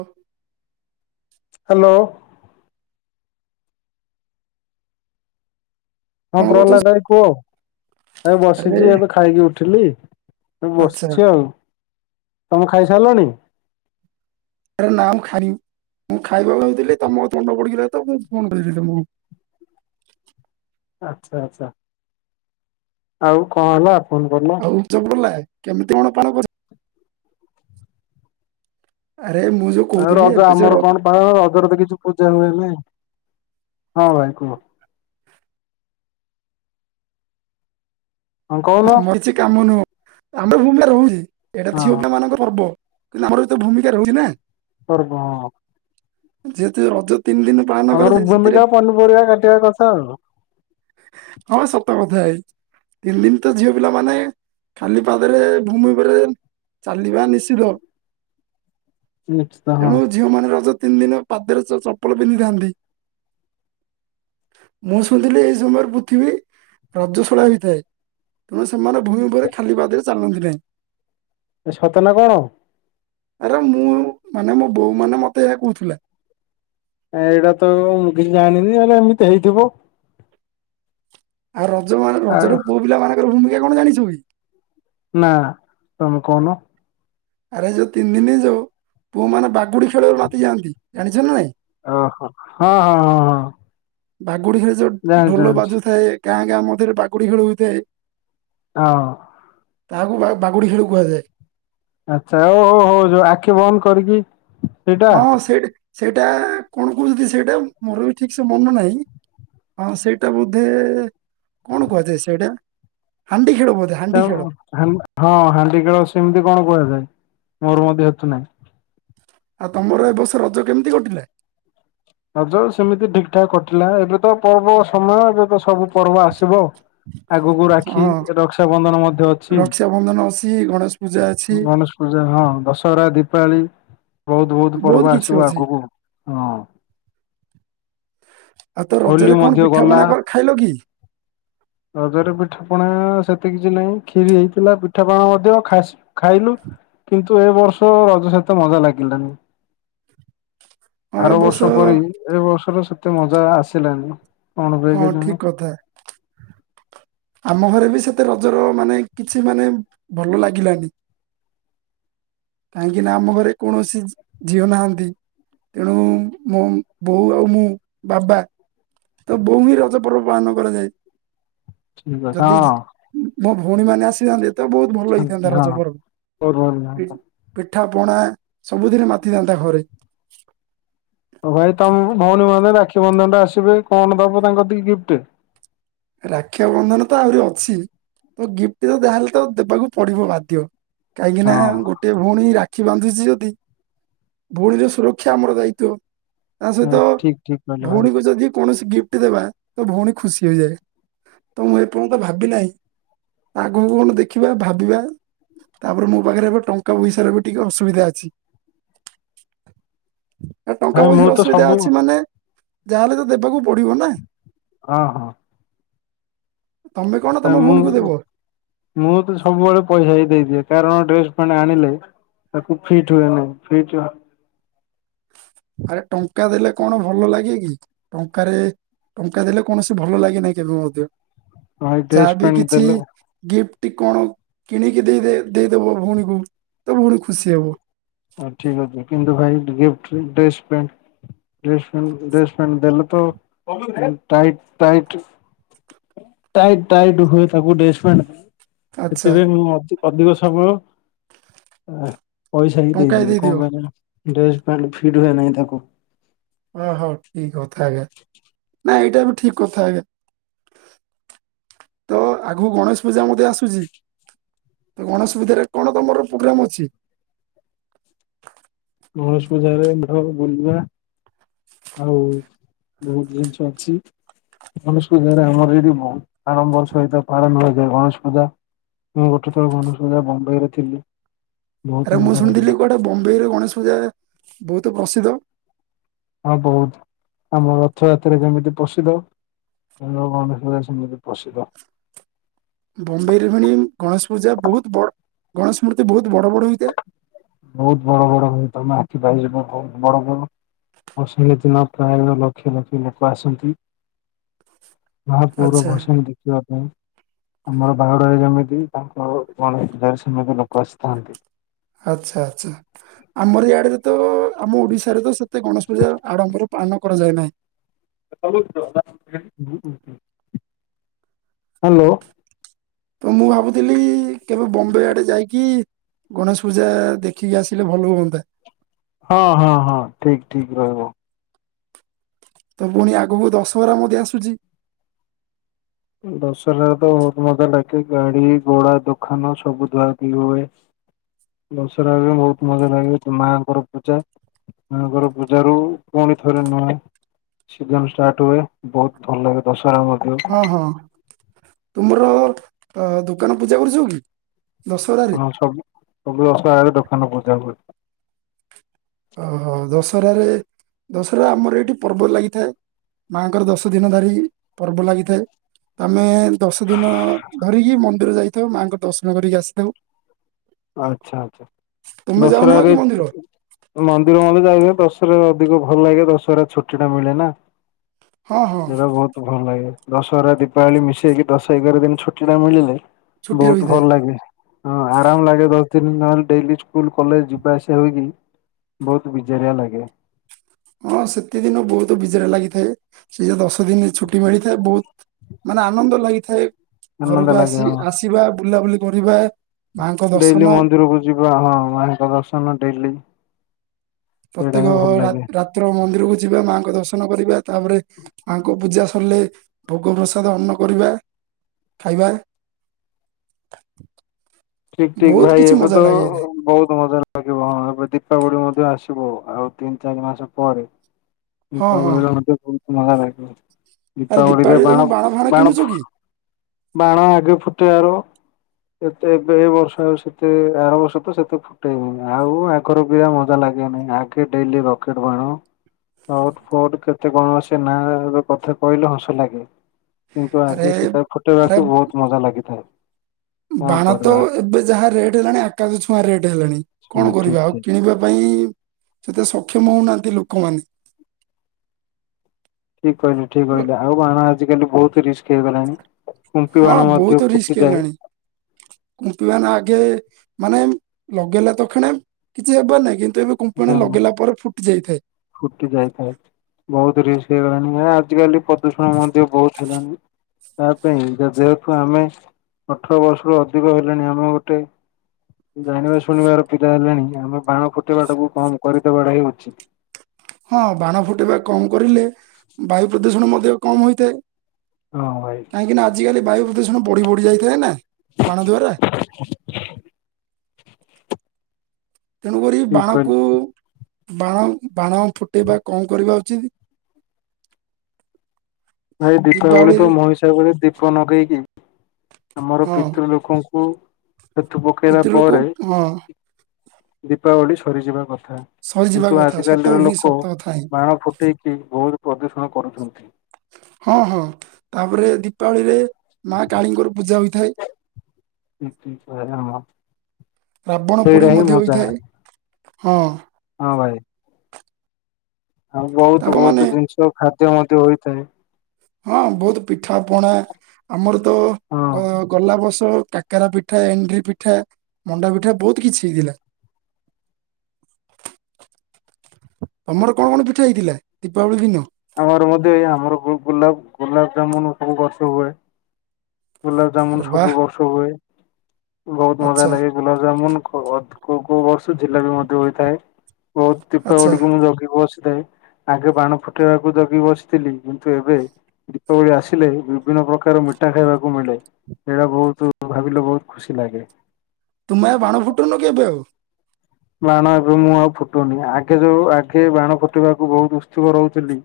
ଓ। Hello. ହଁ କଣ କରୁଛ? ପ୍ରହ୍ଲାଦ ଭାଇ କୁହ। ଏ ଆରେ ବସିଛି ଏବେ ଖାଇକି ଉଠିଲି ଏ ଆଚ୍ଛା ବସିଛି ଆଉ। ତମେ ଖାଇସାରିଲଣି? ଆରେ ନା ମୁଁ ଖାଇବି, ମୁଁ ଖାଇବାକୁ ଭାବୁଥିଲି ତମ କଥା ମନେ ପଡିଗିଲା ତ ମୁଁ ଫୋନ୍ କରିଲି ତମକୁ। ଆଚ୍ଛା-ଆଚ୍ଛା। ଆଉ କଣ ହେଲା? ଫୋନ କଲ? ଆଉ ଚଗଲା କେମିତି କଣ ପାଣ କର? ଆରେ ମୁଁ ଯୋଉ ଆଉ କହୁଥିଲି ରଜ ଏବେ ଯେ ଆମର ର- କଣ ପାଳନ ରଜରେ ତ କିଛି ପୂଜା ହୁଏନି, ହଁ ଭାଇ କୁହ? ହଁ ଆମର କିଛି କାମ ନୁହଁ, ଆମେ ଭୂମିରେ ରହୁଛି, ଏଇଟା ହଁ ଝିଅ ପିଲା ମାନଙ୍କ ପର୍ବ। କିନ୍ତୁ ଆମର ବି ତ ଭୂମିକା ରହୁଛି ନା। ପର୍ବ ହଁ। ଯେହେତୁ ରଜ ତିନ୍ ଦିନ୍ ଆମର ଭୂମିକା ପନିପରିବା କାଟିବା କଥା ଆଉ। ହଁ ସତ କଥା ଭାଇ ତିନ୍ ଦିନ୍ ତ ଝିଅ ପିଲାମାନେ ଖାଲି ପାଦରେ ଭୂମି ଉପରେ ଚାଲିବା ନିଷିଦ୍ଧ। ନିଷିଦ୍ଧ ହଁ। ତେଣୁ ଝିଅମାନେ ରଜ ତିନି ଦିନ ପାଦରେ ଚପଲ ପିନ୍ଧିଥାନ୍ତି। ମୁଁ ଶୁଣିଥିଲି ଏଇ ସମୟରେ ପୃଥିବୀ ରଜ୍ଵଶିଳା ହୋଇଥାଏ। ତେଣୁ ସେମାନେ ଭୂଇଁ ଉପରେ ଖାଲି ପାଦରେ ଚାଲନ୍ତି ନାହିଁ। ଏ ସତନା କଣ? ଆରେ ମୁଁ ମାନେ ମୋ ବୋଉ ମାନେ ମତେ ଏହା କହୁଥିଲା। ଏଇଟା ତ ମୁଁ କିଛି ଜାଣିନି ହେଲେ ଏମିତି ହେଇଥିବ। ଆଉ ରଜ ମାନେ ଆଉ ରଜରେ ପୁଅ ପିଲା ମାନଙ୍କର ଭୂମିକା କଣ ଜାଣିଛୁ କି? ନା ତମେ କହୁନ। ଆରେ ଯୋଉ ତିନି ଦିନ ଯୋଉ ପୁଅ ମାନେ ବାଗୁଡି ଖେଳିବରେ ମାତିଯାଆନ୍ତି, ଜାଣିଛ ନା ନାଇଁ? ଓହୋ ହଁ-ହଁ-ହଁ-ହଁ। ବାଗୁଡି ଖେଳରେ ଯୋଉ ଢୋଲ ବାଜୁଥାଏ ଗାଁ ଗାଁ ମଧ୍ୟରେ ବାଗୁଡି ଖେଳ ହୋଇଥାଏ। ହଁ। ତାହାକୁ ବା ବାଗୁଡ଼ି ଖେଳକୁ କୁହାଯାଏ। ଆଚ୍ଛା ଓହୋ ହୋ ଯୋଉ ଆଖି ବନ୍ଦ କରିକି ସେଇଟା ହଁ ସେଇଟା-ସେଇଟା କଣ କହୁଛନ୍ତି ସେଇଟା ମୋର ବି ଠିକସେ ମନ ନାହିଁ। ହଁ ସେଇଟା ବୋଧେ କଣ କୁହାଯାଏ ସେଇଟା ହାଣ୍ଡି ଖେଳ ବୋଧେ? ହାଣ୍ଡି ଖେଳ ହଁ ହାଣ୍ଡି ଖେଳ ସେମିତି କଣ କୁହାଯାଏ ମୋର ମଧ୍ୟ ହେତୁ ନାହିଁ। ଆଉ ତମର ଏ ବର୍ଷ ରଜ କେମିତି କଟିଲା? ରଜ ସେମିତି ଠିକ୍ ଠାକ୍ କଟିଲା, ଏବେ ତ ପର୍ବ ସମୟ ଏବେ ତ ସବୁ ପର୍ବ ଆସିବ। ଆଗକୁ ହଁ ରାଖି ରକ୍ଷାବନ୍ଧନ ମଧ୍ୟ ଅଛି। ରକ୍ଷାବନ୍ଧନ ଅଛି, ଗଣେଶ ପୂଜା ଅଛି, ଗଣେଶ ପୂଜା ହଁ, ଦଶହରା, ଦୀପାଳି ବହୁତ୍ ବହୁତ୍ ବହୁତ ପର୍ବ କିଛି ଆସିବ ଅଛି। ଆଗକୁ ହଁ। ଆଉ ତ ହୋଲି ରଜରେ କଣ ମଧ୍ୟ ପିଠା ଗଲା। ପଣା କର ଖାଇଲ କି? ରଜରେ ପିଠା ପଣା ସେତେ କିଛି ନାହିଁ କ୍ଷିରି ହେଇଥିଲା, ପିଠାପଣା ମଧ୍ୟ ଖାସ୍ ଖାଇଲୁ କିନ୍ତୁ ଏ ବର୍ଷ ରଜ ସେତେ ମଜା ଲାଗିଲାନି। ହଁ ଏ ବର୍ଷ ଆରବର୍ଷ ପରି ଏ ବର୍ଷର ସତେ ମଜା ଆସିଲାନି। କଣ ପାଇଁ ହଁ କେଜାଣି? ଠିକ୍ କଥା। ଆମ ଘରେ ବି ସେତେ ରଜର ମାନେ କିଛି ମାନେ ଭଲ ଲାଗିଲାନି। କାହିଁକିନା ଆମ ଘରେ କୌଣସି ଝିଅ ନାହାନ୍ତି। ତେଣୁ ମୋ ବୋଉ ଆଉ ମୁଁ ବାବା ତ ବୋଉଣି ରଜପର୍ବ ପାଳନ କରାଯାଏ। ଠିକ୍ ଅଛି ଯଦିଜ୍ ହଁ ମୋ ଭଉଣୀମାନେ ଆସିଯାନ୍ତି ତ ବହୁତ୍ ଭଲ ଥାନ୍ତି ହେଇଥାନ୍ତା ହଁ ରାଜପର୍ବ। ବହୁତ ଭଲ ଲାଗନ୍ତା। ପିଠା ପଣା ସବୁଦିନ ମାତିଥାଆନ୍ତା ଘରେ। ଉ ଭାଇ ତମ ଭଉଣୀ ମାନେ ରାକ୍ଷୀ ବନ୍ଧନ ଟା ଆସିବେ କଣ ଦବ ତାଙ୍କ ଟିକେ ଗିଫ୍ଟ। ରାକ୍ଷି ବନ୍ଧନ ତ ଆହୁରି ଅଛି ତ ଗିଫ୍ଟ ତ ଯହେଲେ ତ ଦେବାକୁ ପଡିବ ବାଧ୍ୟ। କାହିଁକି ନା ହଁ ଗୋଟେ ଭଉଣୀ ରା - - କ୍ଷି ବାନ୍ଧୁଛି ଯଦି ଭଉଣୀର ସୁରକ୍ଷା ଆମର ଦାୟିତ୍ଵ। ତା ସହିତ ଠିକ୍ ଠିକ୍ କହିଲେ ଭାଇ ଭଉଣୀକୁ ଯଦି କୌଣସି ଗିଫ୍ଟ ଦେବା ତ ଭଉଣୀ ଖୁସି ହେଇଯାଏ। ତ ମୁଁ ଏପର୍ଯ୍ୟନ୍ତ ଭାବି ନାହିଁ? ଆଗକୁ କଣ ଦେଖିବା ଭାବିବା। ତାପରେ ମୋ ପାଖରେ ଏବେ ଟଙ୍କା ପଇସା ର ବି ଟିକେ ଅସୁବିଧା ଅଛି। ଏ ଟଙ୍କା ଭାଇ ମୁଁ ପଇସାର ତ ଅସୁବିଧା ସବୁ ଅଛି ମାନେ ଯାହାହେଲେ ତ ଦେବାକୁ ପଡିବ ନା। ହଁ ହଁ। ତମେ କଣ ତମ ମୁଁ ଭଉଣୀକୁ ଦେବ। ମୁଁ ତ ସବୁବେଳେ ପଇସା ହି ଦେଇଦିଏ କାରଣ ଡ୍ରେସ ମାନେ ଆଣିଲେ- - ତାକୁ ଫିଟ ହୁଏ ନାଇଁ ଫିଟ୍ ହୁଆ ଆରେ ଟଙ୍କା ଦେଲେ କଣ ଭଲ ଲାଗେ କି ଟଙ୍କାରେ। ଟଙ୍କା ଦେଲେ କୌଣସି ଭଲ ଲାଗେନାହିଁ କେବେ ମଧ୍ୟ ଭାଇ ଡ୍ରେସ ଯାହାବି ପ୍ୟାଣ୍ଟ କିଛି ଦେଲେ ଗି - - ଫ୍ଟି କଣ କିଣିକି ଦେଇ ଦେଇଦବ ଭଉଣୀକୁ ତ ଭଉଣୀ ଖୁସି ହବ। ହ ଠିକ୍ ଅଛି କିନ୍ତୁ ଭାଇ ଗିଫ୍ଟ ଡ୍ରେସ ପେଣ୍ଟ- - ଡ୍ରେସ ପଣ୍ ଡ୍ରେସ ପ୍ୟାଣ୍ଟ ଦେଲେ ତ ଟାଇ ଟାଇଟ୍ - - ଟାଇଟ ଟାଇଟ୍ ହୁଏ ତାକୁ ଡ୍ରେସ ଫ୍ୟାଣ୍ଟ। ଆଚ୍ଛା ସେଥିପାଇଁ ମୁଁ ଆଜି ଅଧିକ ସମୟ ଆ ସବୁ ଦେଇ ଟଙ୍କାଏ ଦିଏ, ଦେଇଦିଅ କଣ ପାଇଁ ନା ଡ୍ରେସ୍ ପଣ୍ଟ ଫିଟ୍ ହୁଏ ନାହିଁ ତାକୁ। ଓହୋ, କି କଥା ଆଜ୍ଞା ନାଇଁ ଏଇଟା ବି ଠିକ୍ କଥା ଆଜ୍ଞା। ତ ଆଗକୁ ଗଣେଶ ପୂଜା ମଧ୍ଯ ଆସୁଛି। ତ ଗଣେଶ ରେ କଣ ତମୌର ପ୍ରୋଗ୍ରାମ୍ ଅଛି। ଗଣେଶ ପୂଜାରେ ଭଲ ବୁଲିବା। ଆଉ ବହୁତ ଜିନିଷ ଅଛି। ଗଣେଶ ପୂଜାରେ ଆମର ଏଇଠି ବହୁ ଆଡମ୍ବର ସହିତ ପାଳନ କରାଯାଏ ଗଣେଶ ପୂଜା। ମୁଁ ଗୋଟେ ଥର ଗଶେଶ ପୂଜା ବମ୍ବେରେ ଥିଲି। ବହୁତ ଆରେ ମୁଁ ମଜା ଲାଗିଲା ଶୁଣିଥିଲି କୁଆଡେ ବମ୍ବେଇରେ ଗଣେଶ ପୂଜା ବହୁତ ପ୍ରସିଦ୍ଧ? ହଁ ବହୁତ ଆମ ରଥଯାତ୍ରା ଯେମିତି ପ୍ରସିଦ୍ଧ। ବମ୍ବେର ଗଣେଶ ପୂଜା ସେମିତି ପ୍ରସିଦ୍ଧ। ବମ୍ବେରେ ମାନେ ଗଣେଶ ପୂଜା ବହୁତ ବଡ ଗଣେଶ ମୂର୍ତ୍ତି ବହୁତ ବଡ ବଡ ହେଇଥାଏ। ବହୁତ ବଡ ବଡ ହୁଏ ତୋମ ଆଖି ପାଇଯିବ [unintelligible] ବହୁତ ବଡ ବଡ। ଭଷାଣି ଦିନ ପ୍ରାୟ ଲକ୍ଷ ଲକ୍ଷ ଲୋକ ଆସନ୍ତି। ମହାପ୍ରଭୁର ଆଚ୍ଛା ଭଷାଣି ଦେଖିବା ପାଇଁ। ଆମର ବାହୁଡାରେ ଯେମିତି ତାଙ୍କ ଗଣେଶ ପୂଜାରେ ସେମିତି ଲୋକ ଆସିଥାନ୍ତି। ଆଚ୍ଛା, ଆଚ୍ଛା ଆମର ଇଆଡେ ଯେତେଳ ଆମ ଓଡ଼ିଶାରେ ତ ସେତେ ଗଣେଶ ପୂଜା ଆଡ଼ମ୍ବରେ ପାଳନ କରାଯାଏ ନାହିଁ। ହ୍ୟାଲୋ। ତ ମୁଁ ଭାବୁଥିଲି କେବେ ବମ୍ବେ ଆଡେ ଯାଇକି ଗଣେଶ ପୂଜା ଦେଖିକି ଆସିଲେ ଭଲ ହୁଅନ୍ତା। ହଁ, ହଁ, ହଁ, ଠିକ, ଠିକ ରହିବ। ତ ପୁଣି ଆଗକୁ ଦଶହରା ମଧ୍ଯ ଆସୁଛି। ଦଶରା ରେ ତ ବହୁତ ମଜା ଲାଗେ ଗାଡି ଘୋଡା ଦୋକାନ ସବୁ ଧୁଆଧୁଇ ହୁଏ। ହ। ଦଶରା କୁ ବହୁତ ମଜା ଲାଗେ ତ ମାଙ୍କର ପୂଜା। ତାଙ୍କର ପୂଜାରୁ ପୁଣି ଥରେ ମା ସିଜନ୍ ଷ୍ଟାର୍ଟ ହୁଏ, ବହୁତ ଭଲ ଲାଗେ ଦଶହରା ମଧ୍ୟ। ହଁ, ହଁ ତୁମର ଅ, ଦୋକାନ ପୂଜା କରୁଛ କି? ଦଶହରାରେ ହଁ ସବୁ ସବୁ ଦଶହାରେ ଦୋକାନ ପୂଜା ହୁଏ। ଓହୋ, ଦଶରାରେ ଦଶରା ରେ ଆମର ଏଇଠି ପର୍ବ ଲାଗିଥାଏ। ମା ଙ୍କର ଦଶ ଦିନ ଧରି ପର୍ବ ଲାଗିଥାଏ। ତୋମେ ଦଶଦିନ ଧରିକି ମନ୍ଦିର ଯାଇଥାଉ, ମାଙ୍କ ଦର୍ଶନ କରି ଆସିଥାଉ। ଆଚ୍ଛା, ଆଚ୍ଛା ତୁମେ ଯାଉନାହଁ ଦଶରାରେ କି ମନ୍ଦିର [unintelligible] ମନ୍ଦିର ଆମେ ଯାଇକି ଦର୍ଶ ଦଶରା ରେ ଅଧିକ ଭଲ ଲାଗେ ଦଶହରା ଚୁଟି ଟା ମିଳେ ନା। ହଁ ହଁ ଏଟା ବହୁତ ଭଲ ଲାଗେ ଦଶହରା ଦୀପାବଳି ମିଶେଇକି ଦଶ ଏଗାର ଦିନ ଛୁଟି ଟା ମିଳିଲେ ଛୁଟି ବହୁତ ରହିଥାଏ। ଭଲ ଲାଗେ। ହଁ ଆ ରାମ ଲାଗେ ଦଶ ଦିନ ନ ହେଲେ ଡେଲି ସ୍କୁଲ୍ କଲେଜ୍ ଯିବା ଆସିବା କରିକି ବହୁତ ବିଜାରିଆ ଲାଗେ। ହଁ ସେତେ ଦିନ ବହୁତ ବିଜାର ଲାଗିଥାଏ। ସେଇ ଯେ ଦଶ ଦିନ ଛୁଟି ମିଳିଥାଏ ବହୁତ ମାନେ ଆନନ୍ଦ ଲାଗିଥାଏ, ଆନନ୍ଦ ଘରକୁ ଲାଗେ ଆସି ହଁ ଆସିବା ବୁଲାବୁଲି କରିବା। ମାଙ୍କ ଦର୍ଶନ ଡେଲି ମନ୍ଦିରକୁ ଯିବା ହଁ ମା ଙ୍କ ଦର୍ଶନ ଡେଲି। ସେଇଟା ହିଁ ପ୍ରତ୍ୟେକ ଭଲ ଲାଗେ। ରା- ରାତ୍ର ମନ୍ଦିରକୁ ଯିବା ମା ଙ୍କ ଦର୍ଶନ କରିବା। ତା ପରେ ମାଙ୍କ ପୂଜା ସରିଲେ ଭୋଗ ପ୍ରସାଦ ଅନ୍ନ କରିବା। ଖାଇବା ଠିକ୍ ଠିକ୍ ବହୁତ ଭାଇ କିଛି ଏବେ ମଜା ତ ଲାଗେଇଥାଏ ବହୁତ୍ ମଜା ଲା ଲାଗିବ ହଁ ଏବେ ଦୀପାବଳି ମଧ୍ୟ ଆସିବ ଆଉ ତିନି ଚାରି ମାସ ପରେ। ହଁ ହଁ ଦୀପାବଳି ରେ ମଧ୍ୟ ବହୁତ୍ ମଜା ଲାଗିବ। ଆରେ ଦୀପାବଳି ରେ ଦୀପାବଳି ତମେ ବାଣ ଫାଣ ବାଣ କିଣୁଛ ଫୁ କି ବାଣ ଆଗେ ଫୁଟେଇଆରୁ ଏତେ ଏ ବର୍ଷ ଆଉ ସେତେ ଆର ବର୍ଷ ତ ସେତେ ଫୁ ଟେଇ ହେଉନି ଆଉ ଆଗର ଭେଳିଆ ମଜା ଲାଗେ ନାହିଁ ଆଗେ ଡେଲି ରକେଟ୍ ବାଣ ସଟ୍ ଫଟ୍ କେତେ କଣ ସେ ନା ର କଥା କହିଲେ ହସ ଲାଗେ। କିନ୍ତୁ ଆରେ ଆଗେ ସେଟା ଆରେ ଫୁଟେଇବାକୁ ବହୁତ୍ ମଜା ଲାଗିଥାଏ। କଣ ବାଣ ତ କରିବା ଏବେ ଯାହା ରେଟ୍ ହେଲାଣି ଆକାଶ ଛୁଆଁ ରେଟ୍ ହେଲାଣି। ହଁ କଣ ଠିକ କରିବା ଆଉ ଠିକ କିଣିବା ପାଇଁ ସେତେ ସକ୍ଷମ ହଉ ନାହାନ୍ତି ଲୋକ ମାନେ। ଠିକ୍ କହିଲେ ଠିକ୍ କହିଲେ ଆଉ ବାଣ ଆଜି କାଲି ବହୁତ୍ ରିସ୍କ୍ ହେଇ ଗଲାଣି। କୁମ୍ପି ହଁ ବାଣ ବହୁତ ମଧ୍ୟ ରିସ୍କ ଫୁଟି ଯାଏ ହେଲାଣି କୁମ୍ପି ବାଣ ଆଗେ ମାନେ ଲଗେଇଲେ ତ କ୍ଷଣେ କିଛି ହେବେ ନାହିଁ କି ନ୍ତୁ ଏବେ କୁମ୍ପି ବାଣ ଲଗେଇଲା ପରେ ଫୁଟି ଯାଇ ଥାଏ। ଫୁଟି ଯାଇଥାଏ। ବହୁତ୍ ରିସ୍କ୍ ହେଇଗଲାଣି ଏ ଆଜି କାଲି ପ୍ରଦୂଷଣ ମଧ୍ୟ ବହୁତ୍ ହେଲାଣି। ତା ପାଇଁ ଯେହେତୁ ଆମେ ଅଠର ବର୍ଷରୁ ଅଧିକ ହେଲେଣି ଆମେ ଗୋଟେ ଜାଣିବା ଶୁଣିବାର ପିଲା ହେଲେଣି ଆମେ ବାଣ ଫୁଟେଇ ବାଟାକୁ କମ୍ କରିଦେବା ଟା ହିଁ ଉଚିତ୍। ହଁ ବାଣ ଫୁଟେଇବା କମ୍ କରିଲେ ବାୟୁ ପ୍ରଦୂଷଣ ମଧ୍ୟ କମ୍ ହୋଇଥାଏ ହଁ ଭାଇ କାହିଁକି ନା ଆଜିକାଲି ବାୟୁ ପ୍ରଦୂଷଣ ବଢ଼ି ବଢ଼ି ଯାଇ ଥାଏ ନା ବାଣ ଦ୍ୱାରା। [unintelligible] ତେଣୁ କରି ଠିକ କହିଲେ ବାଣକୁ ବାଣ ବାଣ ଫୁଟେଇବା କମ୍ କରିବା ଉଚିତ୍। ଭାଇ ଦୀପାବଳୀ ତ ଦୀପାବଳିରେ ମହିସ୍ ସେତେବେଳେ ଦୀପ ଲଗେଇକି ଆମର ହଁ ପିତୃ ଲୋକଙ୍କୁ ହେତୁ ପକେଇଲା ପିତୃଲୋକ ପରେ ହଁ ଦୀପାବଳି ସରି ଯିବା କଥା। ସରିଯିବା କିନ୍ତୁ କଥା ସତ ଆଜିକାଲିର ହିଁ ଲୋକ ସତ କଥା ହିଁ ବାଣ ଫୁଟେଇକି ବହୁତ୍ ପ୍ରଦୂଷଣ କରୁଛନ୍ତି। ହଁ ହଁ ତା ପରେ ଦୀପାବଳିରେ ମା କାଳୀଙ୍କର ପୂଜା ହୋଇଥାଏ। [unintelligible] ରାବଣ ସେଇଟା ପୋଡ଼ି ହିଁ ମଧ୍ୟ ମଜା ହୋଇଥାଏ ହଁ। ହଁ ଭାଇ। ଆଉ ବହୁତ୍ ତାପ ବହୁତ୍ ମାନେ ଜିନିଷ ଖାଦ୍ୟ ମଧ୍ୟ ହୋଇଥାଏ। ହଁ ବହୁତ୍ ପିଠା ପଣା ଆମର ତ ହଁ। ଗ ଗଲା ବର୍ଷ କା କାକରାପିଠା ଏଣ୍ଡୁରିପିଠା ମଣ୍ଡାପିଠା ବହୁତ୍ କିଛି ହେଇଥିଲା। ତମର କଣ କଣ ପିଠା ହେଇଥିଲା ଦୀପାବଳୀ ଦିନ? ଆମର ମଧ୍ୟ ଏହା ଆମର ଗୁ ଗୁଲାପ୍ ଗୋଲାପ ଜାମୁନ୍ ସବୁ ବର୍ଷ ହୁଏ। ଗୁଲାପ ଜାମୁନ୍ ଆରେ ବାହ ସବୁବର୍ଷ ହୁଏ ବହୁତ୍ ମଜା ଆଚ୍ଛା ଲାଗେ। ଗୁଲାପ ଜାମୁନ୍ କୋ କୋଉ ବର୍ଷ ଜିଲାପି ମଧ୍ୟ ହୋଇଥାଏ। ବହୁତ୍ ଆଚ୍ଛା ଦୀପାବଳିକୁ ମୁଁ ଜଗି ବସିଥାଏ ଆଗେ ବାଣ ଫୁ ଫଟେଇବାକୁ ଜଗି ବସିଥିଲି କିନ୍ତୁ ଏବେ ଦୀପାବଳି ଆସିଲେ ବିଭିନ୍ନ ପ୍ରକାର ମିଠା ଖାଇବାକୁ ମିଳେ ସେଇଟା ବହୁତ୍ ଭାବିଲେ ବହୁତ୍ ଖୁସି ଲାଗେ। ତୁମେ ଆଉ ବାଣ ଫୁଟୁନ ଏବେ ଆଉ? ବାଣ ଏବେ ମୁଁ ଆଉ ଫୁଟଉନି ଆଗେ ଯୋଉ ଆଗେ ବାଣ ଫୁଟିବାକୁ ବହୁତ୍ ଉତ୍ସୁକ ରହୁଥିଲି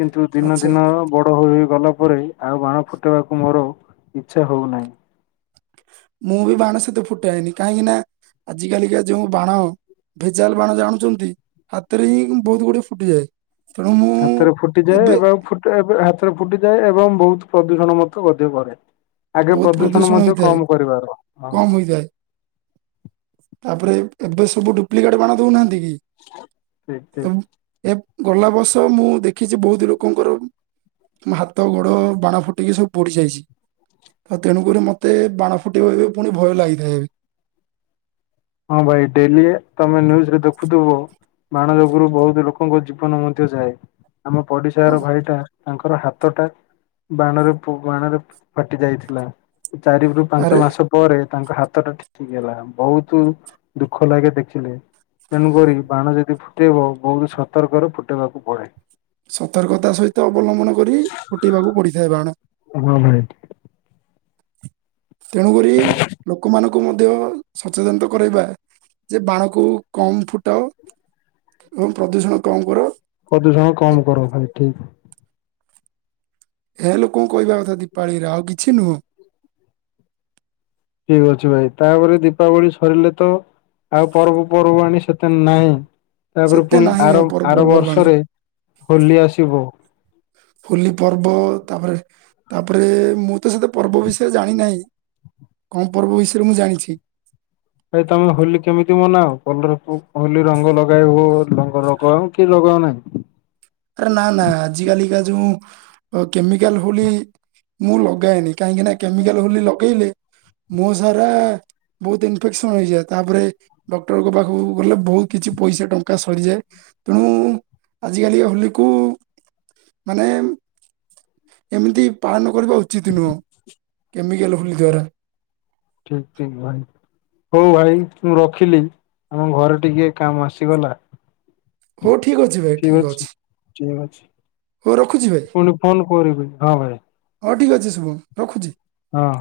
କିନ୍ତୁ ଦିନ ଆଚ୍ଛା ଦିନ ବଡ଼ ହୋଇ ଗଲା ପରେ ଆଉ ବାଣ ଫୁଟାଇବାକୁ ମୋର ଇଚ୍ଛା ହେଉନାହିଁ। ମୁଁ ବି ବାଣ ସେତେ ଫୁଟାଏନି କାହିଁକି ନା ଆଜି କାଲିକା ଯୋଉ ବାଣ। ଭେଜାଲ ବାଣ ଜାଣୁଛନ୍ତି ହାତରେ ହିଁ ବହୁତ ଗୁଡିଏ ଫୁଟିଯାଏ। ତେଣୁ ମୁଁ ହାତରେ ଫୁଟିଯାଏ ଏବେ ଏ ଫୁ ଏବେ ହାତରେ ଫୁଟିଯାଏ ଏବଂ ବହୁତ ପ୍ରଦୂଷଣ ମଧ୍ୟ ଘରେ। ଆଗେ ବହୁତ ପ୍ରଦୂଷଣ ମଧ୍ୟ ହୋଇଥାଏ କମ କରିବାର ହ କମ ହୋଇଥାଏ ତାପରେ ଏବେ ସବୁ ଡୁପ୍ଲିକେଟ ବାଣ ଦଉନାହାନ୍ତି କି? ଠିକ ତ ଠିକ। ଏ ଗଲା ବର୍ଷ ମୁଁ ଦେଖିଛି ବହୁତ ଲୋକଙ୍କର ହାତ ଗୋଡ ବାଣ ଫୁଟିକି ସବୁ ପୋଡିଯାଇଛି। ତେଣୁକରି ମୋତେ ବାଣ ଫୁଟିବବେ ପୁଣି ଭୟ ଲାଗିଥାଏ ବି ହଁ ଭାଇ ଡେଲି ତମେ ନ୍ୟୁଜରେ ଦେଖୁଥିବ? ବାଣ ଯୋଗୁରୁ ବହୁତ ଲୋକଙ୍କ ଜୀବନ ମଧ୍ୟ ଯାଏ ଆମ ହଁ ପଡିଶାର ଭାଇଟା ତାଙ୍କର ହାତଟା ବାଣରେ ବାଣରେ ଫାଟି ଯାଇଥିଲା। ଚାରି ରୁ ପାଞ୍ଚ ଆରେ ମାସ ପରେ ତାଙ୍କ ହାତ ଟା ଠିକ ହେଇଗଲା ବହୁତ ତୁ ଦୁଃଖ ଲାଗେ ଦେଖିଲେ। ତେଣୁକରି ବାଣ ଯଦି ଫୁଟାଇବ ବହୁତ ସତର୍କରେ ଫୁଟାଇବାକୁ ପଡ଼େ। ସତର୍କତା ସହିତ ଅବଲମ୍ବନ କରି ଫୁଟେଇବାକୁ ପଡିଥାଏ ବାଣ। ହଁ ଭାଇ। ତେଣୁକ ଲୋକମାନଙ୍କୁ କୁ ମଧ୍ୟ ସଚେତନତା କରାଇବା ଯେ ବାଣକୁ କମ ଫୁଟାଅ। ଏବଂ ପ୍ରଦୂଷଣ କମ୍ କର। ପ୍ରଦୂଷଣ ଏ- କାମ କର ଭାଇ ଠିକ। ଏହା ଲୋକଙ୍କୁ କହିବା କଥା ଦୀପାଳିରେ ଆଉ କିଛି ନୁହଁ। ଠିକ ଅଛି ଭାଇ ତାପରେ ଦୀପାବଳି ସରିଲେ ତ ଆଉ ପର୍ବ ପର୍ବାଣୀ ସେତେନ ନାହିଁ ତାପରେ ସେତେ ପୁଣି ନାହିଁ ଆମ ଆର ପର୍ବ- ଆର ପର୍ବପର୍ବାଣୀ ବର୍ଷରେ ହୋଲି ଆସିବ। ହୋଲି ପର୍ବ ତାପରେ ତାପରେ ମୁଁ ତ ସେତେ ପର୍ବ ବିଷୟରେ ଜାଣି ନାହିଁ। କମ ପର୍ବ ବିଷୟରେ ମୁଁ ଜାଣିଛି। ଭାଇ ତମେ ହୋଲି କେମିତି ମନାଅ କଲର ହୋଲି ରଙ୍ଗ ଲଗାଇ ହ ଲଙ୍ଗ ରଗ କି ରଗ ନାହିଁ? ଆରେ ନା ନା ଆଜିି କାଲିକା ଯୋଉ କେମିକାଲ ହୋଲି ମୁଁ ଲଗାଏନି କାହିଁକିନା କେମିକାଲ ବୋଲି ଲଗେଇଲେ ମୋ ସାରା ବହୁତ ଇନଫେକ୍ସନ ହେଇଯାଏ ତାପରେ ଡକ୍ଟରଙ୍କ ପାଖକୁ ଗଲେ ବହୁତ କିଛି ପଇସା ଟଙ୍କା ସରିଯାଏ ତେଣୁ ଆଜିକାଲି ହୋଲିକୁ ମାନେ ଏମିତି ପାଳନ କରିବା ଉଚିତ୍ ନୁହଁ କେମିକାଲ ହୁଲି ଦ୍ଵାରା ଠିକ ଠିକ ଭାଇ। ହଉ ଭାଇ ମୁଁ ରଖିଲି ଆମ ଘରେ ଟିକେ କାମ ଆସିଗଲା। ହଉ ଠିକ୍ ଅଛି ଭାଇ ଠିକ ଅଛି ଠିକ ଅଛି ହଉ ରଖୁଛି ପୁଣି ଫୋନ କରିବି ହଁ ଭାଇ। ହଉ ଠିକ୍ ଅଛି ଶୁଭମ ରଖୁଛି? ହଁ।